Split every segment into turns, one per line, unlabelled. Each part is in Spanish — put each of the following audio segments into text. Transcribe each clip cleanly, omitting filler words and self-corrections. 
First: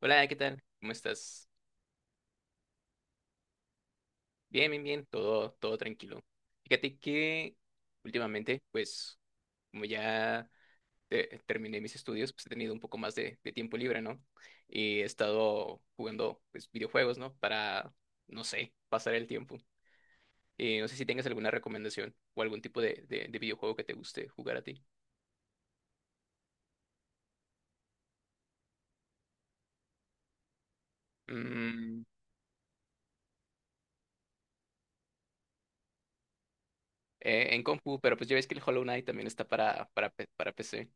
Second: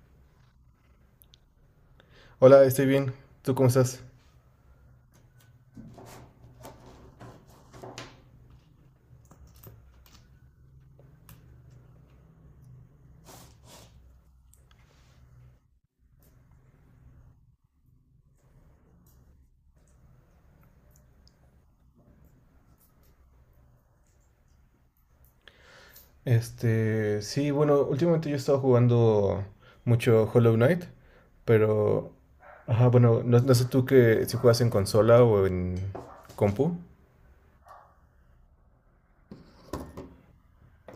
Hola, ¿qué tal? ¿Cómo estás?
Hola, estoy bien. ¿Tú cómo estás?
Bien, bien, bien, todo tranquilo. Fíjate que últimamente, pues, como ya terminé mis estudios, pues he tenido un poco más de tiempo libre, ¿no? Y he estado jugando, pues, videojuegos, ¿no? Para, no sé, pasar el tiempo. No sé si tengas alguna recomendación o algún tipo de videojuego que te guste jugar a ti.
Sí, bueno, últimamente yo he estado jugando mucho Hollow Knight,
Mm.
pero, ajá, bueno, no, no sé tú que si juegas en consola o en compu.
En compu, pero pues ya ves que el Hollow Knight también está para PC.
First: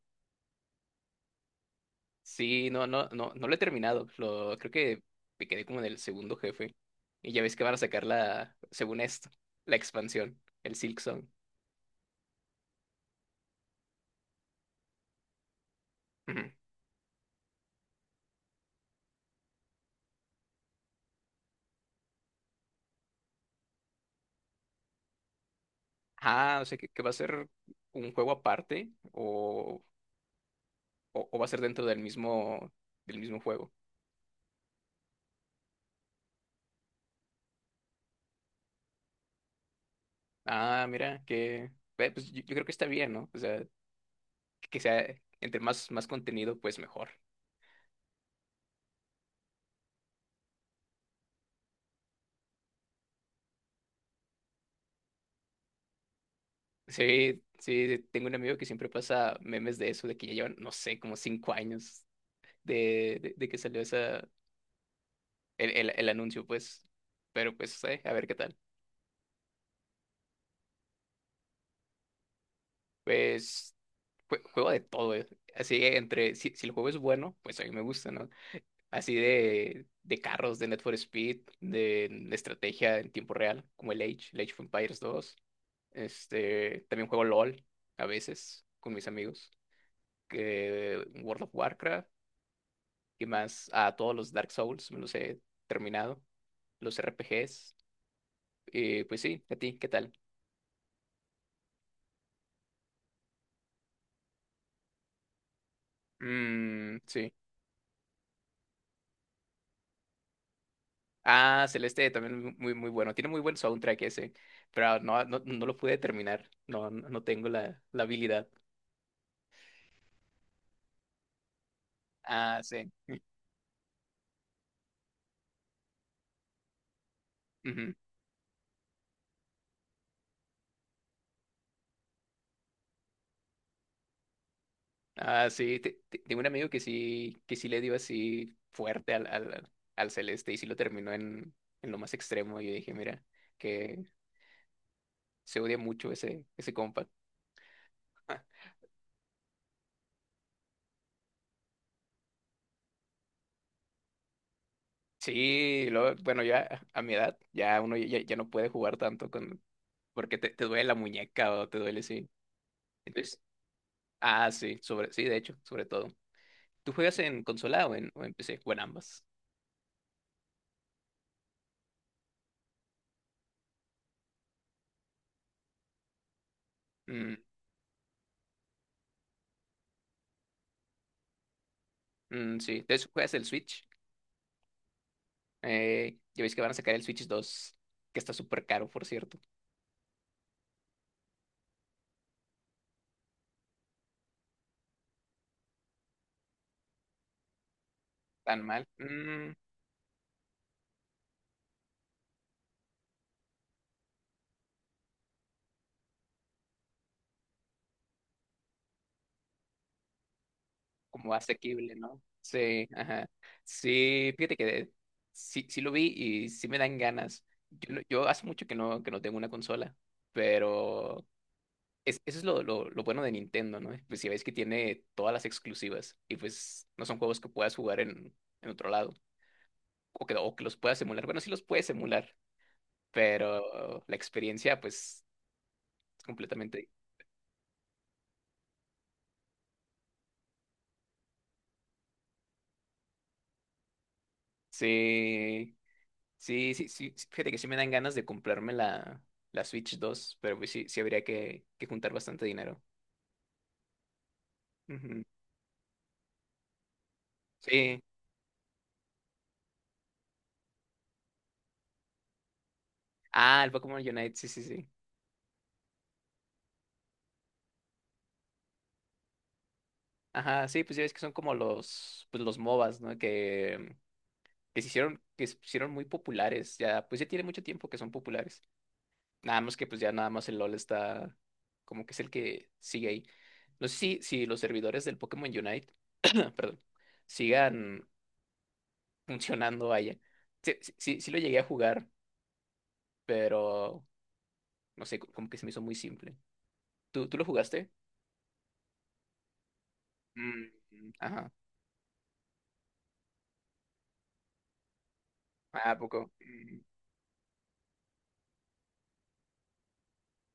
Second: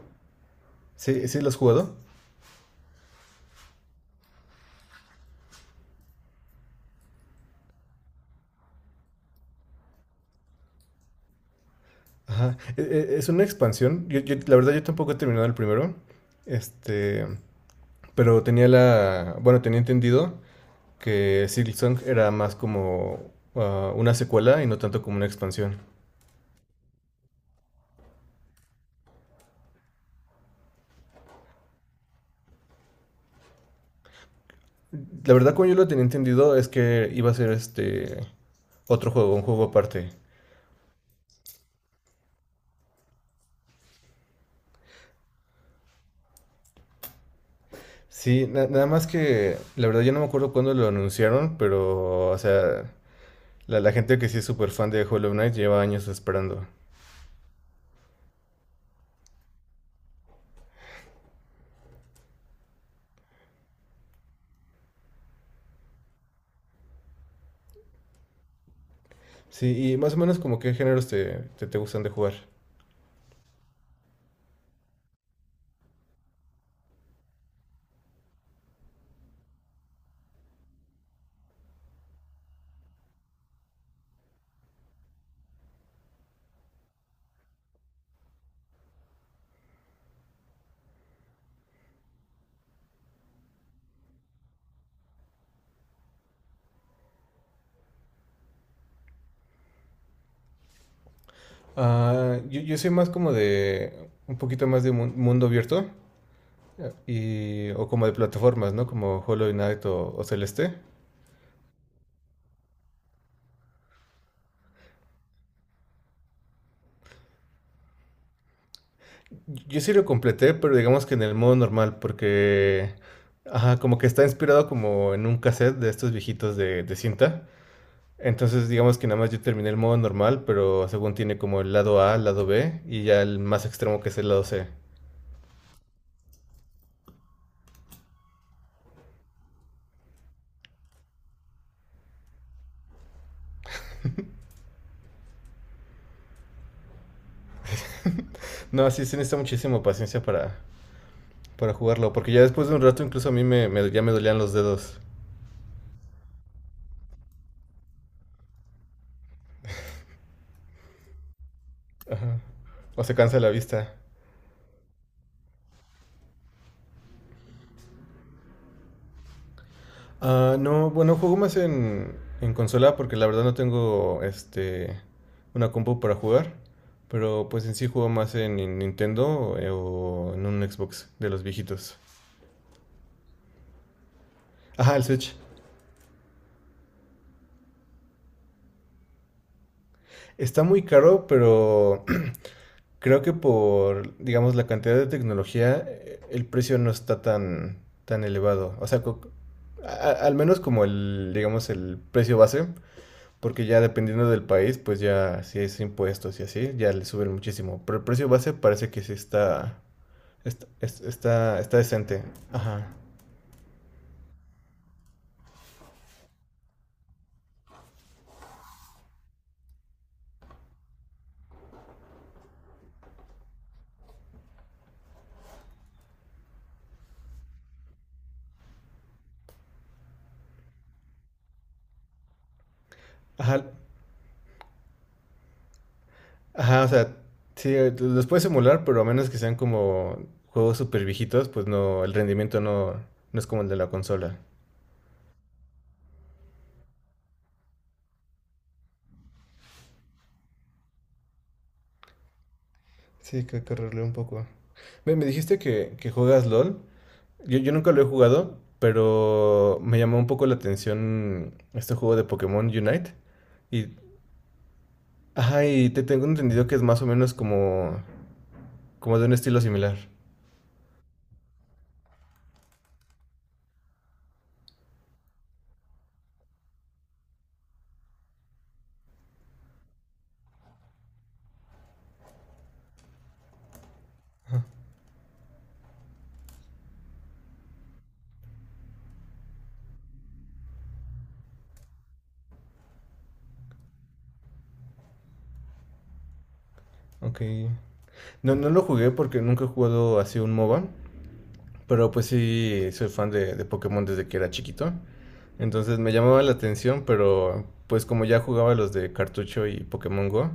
Sí, sí lo has jugado.
Sí, no, no, no, no lo he terminado. Lo, creo que me quedé como en el segundo jefe. Y ya ves que van a sacar la, según esto, la expansión, el Silk Song.
Ajá, es una expansión. La verdad yo tampoco he terminado el primero.
Ujú.
Este, pero tenía la, bueno, tenía entendido que Silksong era más como una secuela y no tanto como una expansión.
Ah, o sea, que va a ser un juego aparte o, o va a ser dentro del mismo juego.
La verdad, como yo lo tenía entendido, es que iba a ser otro juego, un juego aparte.
Ah, mira, que, yo creo que está bien, ¿no? O sea, que sea entre más, más contenido, pues mejor.
Sí, nada más que la verdad yo no me acuerdo cuándo lo anunciaron, pero o sea, la gente que sí es súper fan de Hollow Knight lleva años esperando.
Sí, sí, sí, tengo un amigo que siempre pasa memes de eso, de que ya llevan, no sé, como 5 años de que salió esa, el anuncio, pues. Pero pues, a ver qué tal.
Sí, y más o menos como qué géneros te gustan de jugar.
Pues juego de todo, eh. Así que entre, si el juego es bueno, pues a mí me gusta, ¿no? Así de carros, de Need for Speed, de estrategia en tiempo real, como el Age, el Age of Empires 2. Este, también juego LOL a veces con mis amigos. Que World of Warcraft y más a todos los Dark Souls, me los he terminado. Los RPGs. Y pues sí, a ti, ¿qué tal?
Ah, yo soy más como de un poquito más de mundo abierto
Mm, sí.
y, o como de plataformas, ¿no? Como Hollow Knight o Celeste.
Ah, Celeste también muy, muy bueno. Tiene muy buen soundtrack ese, pero no, no, no lo pude terminar. No, no no tengo la, la habilidad.
Yo sí lo completé, pero digamos que en el modo normal,
Ah, sí.
porque ajá, como que está inspirado como en un cassette de estos viejitos de cinta.
Ujú.
Entonces, digamos que nada más yo terminé el modo normal, pero según tiene como el lado A, el lado B y ya el más extremo que es el lado C.
Ah, sí. Tengo un amigo que sí le dio así fuerte al Celeste y sí lo terminó en lo más extremo. Y yo dije, mira, que se odia mucho ese, ese compa. Ah,
No, sí se necesita muchísima paciencia para jugarlo, porque ya después de un rato incluso a mí ya me dolían los dedos
sí, luego, bueno, ya a mi edad, ya uno ya, ya no puede jugar tanto con, porque te duele la muñeca o te duele, sí.
o se cansa la vista.
Ah, sí, sobre, sí, de hecho, sobre todo. ¿Tú juegas en consola o en PC? O en ambas.
Ah, no, bueno, juego más en consola porque la verdad no tengo una compu para jugar,
Mm,
pero pues en sí juego más en Nintendo o en un Xbox de los viejitos.
mm, sí, de hecho juegas el Switch.
Ajá, el Switch.
¿Ya veis que van a sacar el Switch 2? Que está súper caro, por cierto.
Está muy caro, pero creo que por, digamos, la cantidad de tecnología, el precio no está tan, tan
Tan
elevado.
mal.
O sea,
Mm,
al menos como el, digamos, el precio base. Porque ya dependiendo del país, pues ya si es impuestos y así, ya le suben muchísimo. Pero el precio base parece que sí
como
está
asequible, ¿no?
decente.
Sí,
Ajá.
ajá. Sí, fíjate que sí, sí lo vi y sí me dan ganas. Yo, yo hace mucho que no tengo una consola, pero es, eso es lo bueno de Nintendo, ¿no? Pues si ves que tiene todas las exclusivas y pues no son juegos que puedas jugar en otro lado o que los puedas emular. Bueno, sí los puedes emular,
Ajá.
pero la experiencia pues es
Ajá, o
completamente...
sea, sí, los puedes emular, pero a menos que sean como juegos súper viejitos, pues no, el rendimiento no es como el de la consola.
Sí, sí, sí, sí, sí, fíjate que sí me dan ganas de comprarme la, la Switch 2, pero pues sí, sí habría que juntar bastante dinero.
Sí, que hay que correrle un poco. Me,
Ujú.
me dijiste que juegas LOL. Yo nunca
Sí.
lo he jugado, pero me llamó un poco la atención este juego de Pokémon Unite.
Ah, el
Y
Pokémon Unite, sí, sí, sí.
ajá, y te tengo entendido que es más o menos como, como de un estilo similar.
Ajá, sí, pues ya ves que son como los, pues los MOBAs, ¿no? Que se hicieron, que se hicieron muy populares, ya, pues ya tiene mucho tiempo que son populares. Nada más que pues ya nada más el LOL está como que es el que sigue ahí. No sé si, si los servidores del Pokémon Unite, perdón, sigan funcionando, allá. Sí, sí, sí, sí lo llegué a jugar, pero no sé, como que se me hizo muy simple. ¿Tú, tú
Ok.
lo jugaste?
No, no lo jugué porque nunca he jugado así un MOBA,
Mm, ajá.
pero pues sí soy fan de Pokémon desde que era chiquito.
Ah, ¿a
Entonces me
poco?
llamaba la
Mm,
atención, pero pues como ya jugaba los de cartucho y Pokémon Go,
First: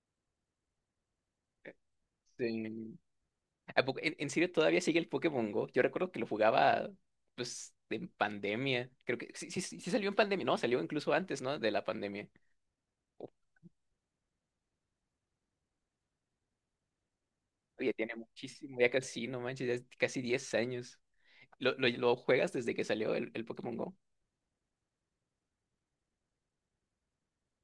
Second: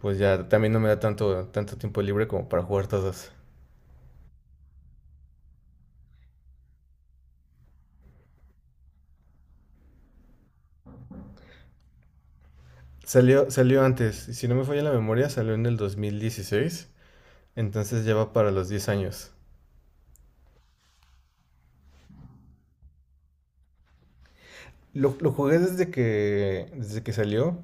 pues ya también no me da
eh,
tanto tiempo libre como para jugar
sí.
todos.
Ah, en serio, todavía sigue el Pokémon Go. Yo recuerdo que lo jugaba, pues, en pandemia. Creo que sí, sí, sí sí salió en pandemia. No, salió incluso antes, ¿no? De la pandemia. Uf,
Salió, salió antes, si no me falla la memoria, salió en el 2016,
ya
entonces
tiene
ya va para los
muchísimo,
10
ya casi,
años.
no manches, ya es casi 10 años. Lo juegas desde que salió el Pokémon Go?
Lo jugué desde que salió,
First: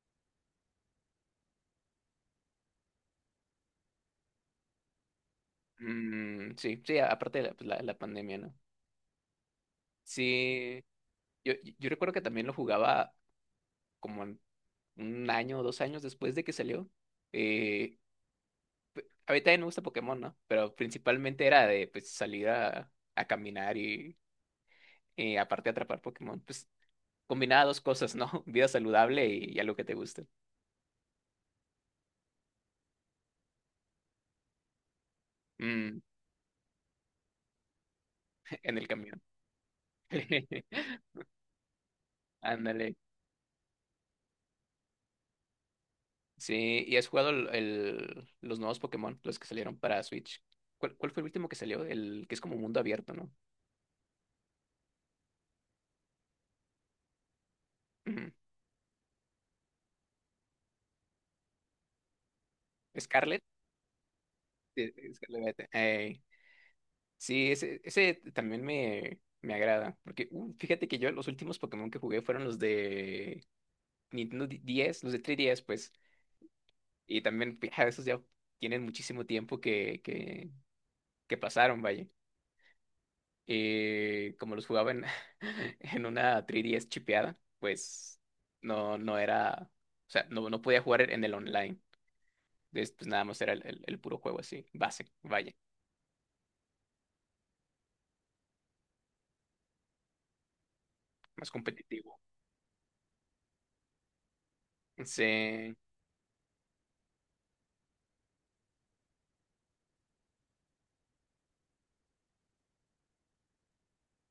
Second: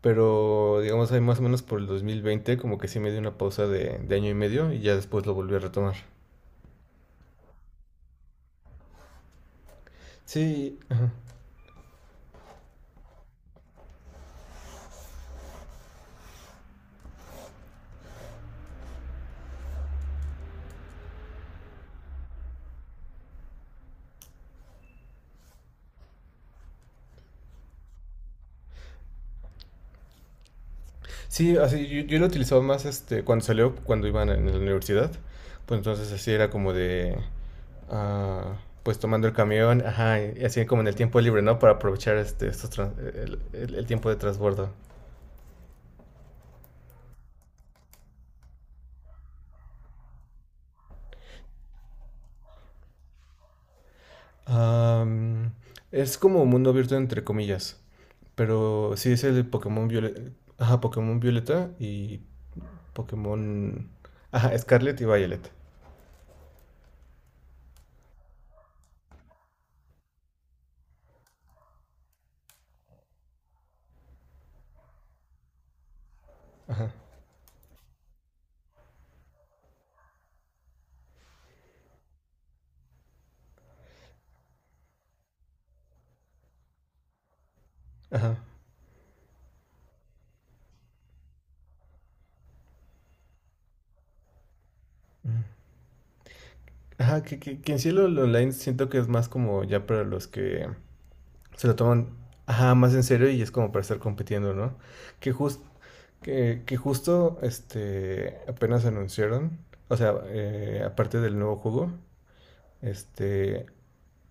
pero digamos ahí más o menos por el 2020 como que sí me dio una pausa de 1 año y medio y ya después lo volví a retomar.
Mm, sí, sí, aparte de la, pues, la pandemia, ¿no?
Sí,
Sí,
ajá.
yo, yo recuerdo que también lo jugaba como en un año o 2 años después de que salió. Eh, A mí también me gusta Pokémon, ¿no? Pero principalmente era de pues salir a caminar y aparte atrapar Pokémon. Pues combinaba dos cosas, ¿no? Vida saludable y algo que te guste.
Sí, así yo lo utilizaba más cuando salió, cuando iban en la universidad, pues
Mm,
entonces así era como de ah,
en el
pues
camión.
tomando el camión, ajá, y así como en el tiempo libre, ¿no? Para aprovechar estos
Ándale.
el tiempo de transbordo.
Sí, ¿y has jugado el, los nuevos Pokémon, los que salieron para Switch? ¿Cuál, cuál fue el último que salió? El que es como mundo abierto, ¿no?
Am, es como mundo abierto entre comillas,
Ujú.
pero sí es el Pokémon Violeta, ajá, Pokémon Violeta y
Scarlet.
Pokémon, ajá,
Sí,
Scarlet y
sí,
Violet,
Scarlet. Ey. Sí, ese también me agrada. Porque fíjate que yo los últimos Pokémon que jugué fueron los de Nintendo DS, los de 3DS, pues.
ajá,
Y también, pues, ja, esos ya tienen muchísimo tiempo que pasaron, vaya. Como los jugaba en, en una 3DS chipeada, pues
ajá,
no, no era. O sea, no, no podía jugar en el online. Entonces, pues nada más era el, el puro juego así, base,
mm.
vaya,
Ajá, que en sí lo online siento que es más como ya para los que
más
se lo toman,
competitivo.
ajá, más en serio y es como para estar compitiendo, ¿no? Que justo
Sí.
que justo apenas anunciaron, o sea, aparte del nuevo juego, este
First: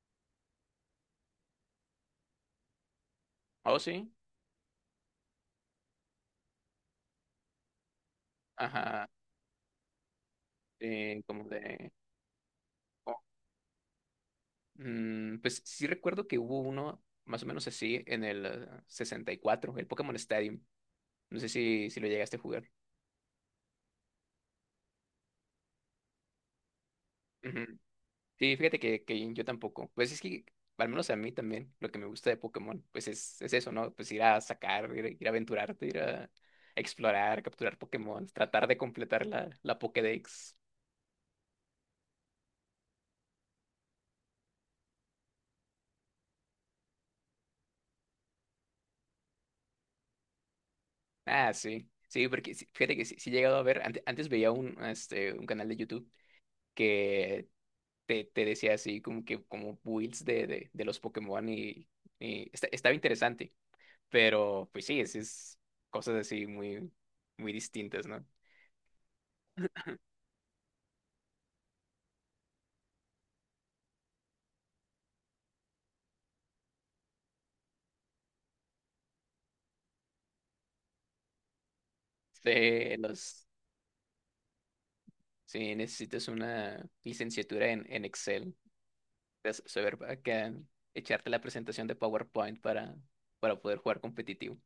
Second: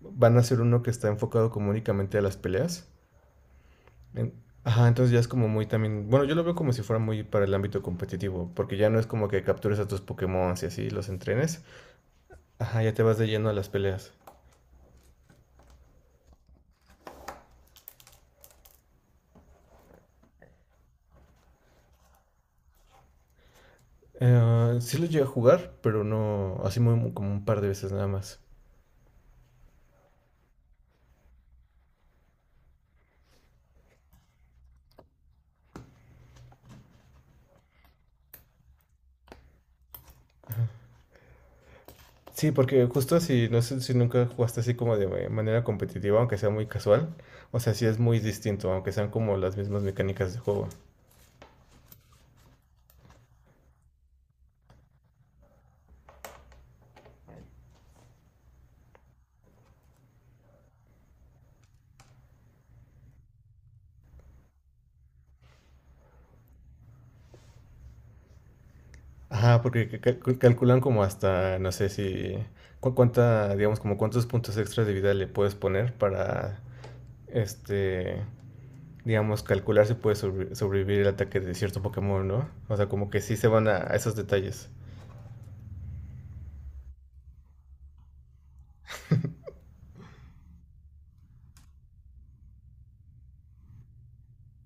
van a hacer uno que está enfocado como únicamente a las peleas.
Oh, sí.
En- Ajá, entonces ya es como muy también, bueno, yo lo veo como si fuera muy para el ámbito competitivo, porque ya no
Ajá.
es como que captures a tus Pokémon y así los
Eh, como
entrenes.
de.
Ajá, ya te vas de lleno a las peleas.
Mm, pues sí recuerdo que hubo uno más o menos así en el 64, el Pokémon Stadium. No sé si, si lo llegaste a jugar.
Sí lo llegué a jugar, pero no, así como un par de
Ujú.
veces nada más.
Sí, fíjate que yo tampoco. Pues es que, al menos a mí también, lo que me gusta de Pokémon, pues es eso, ¿no? Pues ir a sacar, ir, ir a aventurarte, ir a explorar, capturar Pokémon, tratar de completar la, la Pokédex.
Sí, porque justo si, no sé si nunca jugaste así como de manera competitiva, aunque sea muy casual, o sea, sí es muy distinto, aunque sean como las mismas mecánicas de juego.
Ah, sí. Sí, porque sí, fíjate que sí, sí he llegado a ver, antes veía un, este, un canal de YouTube que te decía así, como que como builds de los Pokémon y, estaba interesante, pero pues sí, es cosas así muy, muy distintas, ¿no?
Ajá, porque calculan como hasta, no sé si, cuánta, digamos, como cuántos puntos extras de vida le puedes poner para, este, digamos, calcular si puedes sobrevivir el ataque de cierto Pokémon, ¿no? O sea,
Sí,
como que sí
los,
se van a esos detalles.
sí, necesitas una licenciatura en Excel, de saber acá, echarte la presentación de PowerPoint para poder jugar competitivo.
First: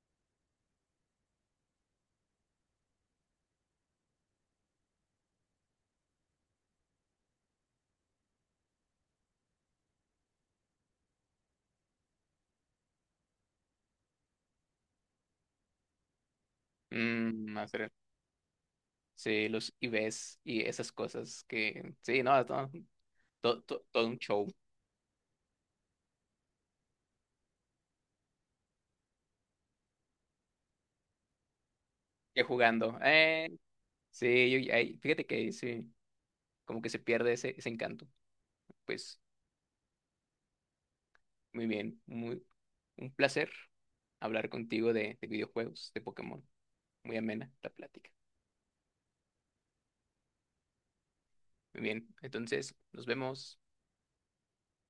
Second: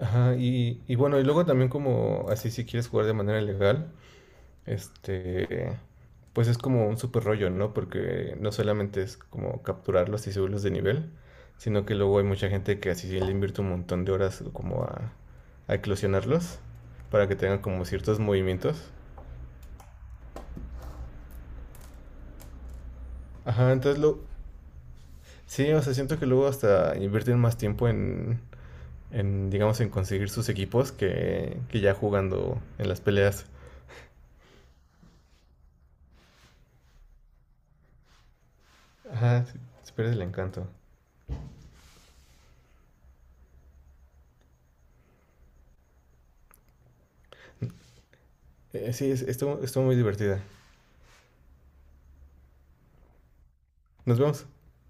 Ajá, y bueno, y luego también como así si quieres jugar de manera legal, Este, pues es como un super rollo, ¿no? Porque no solamente es como capturarlos y subirlos de nivel, sino que luego hay mucha gente que así le invierte un montón de horas como a eclosionarlos para que
Mm,
tengan
a
como
ver,
ciertos movimientos.
sí, los IVs y esas cosas que, sí, no, no,
Ajá, entonces
todo un
lo...
show.
Sí, o sea, siento que luego hasta invierten más tiempo en digamos, en conseguir sus equipos que ya
Ya
jugando en
jugando.
las peleas.
Eh, sí, fíjate que ahí sí, como que se pierde ese, ese encanto. Pues
Ajá, sí, se pierde el encanto.
muy bien, muy, un placer hablar contigo de videojuegos, de Pokémon. Muy amena la plática.
Sí, estuvo, estuvo muy divertida.
Muy bien, entonces nos vemos.
Nos vemos.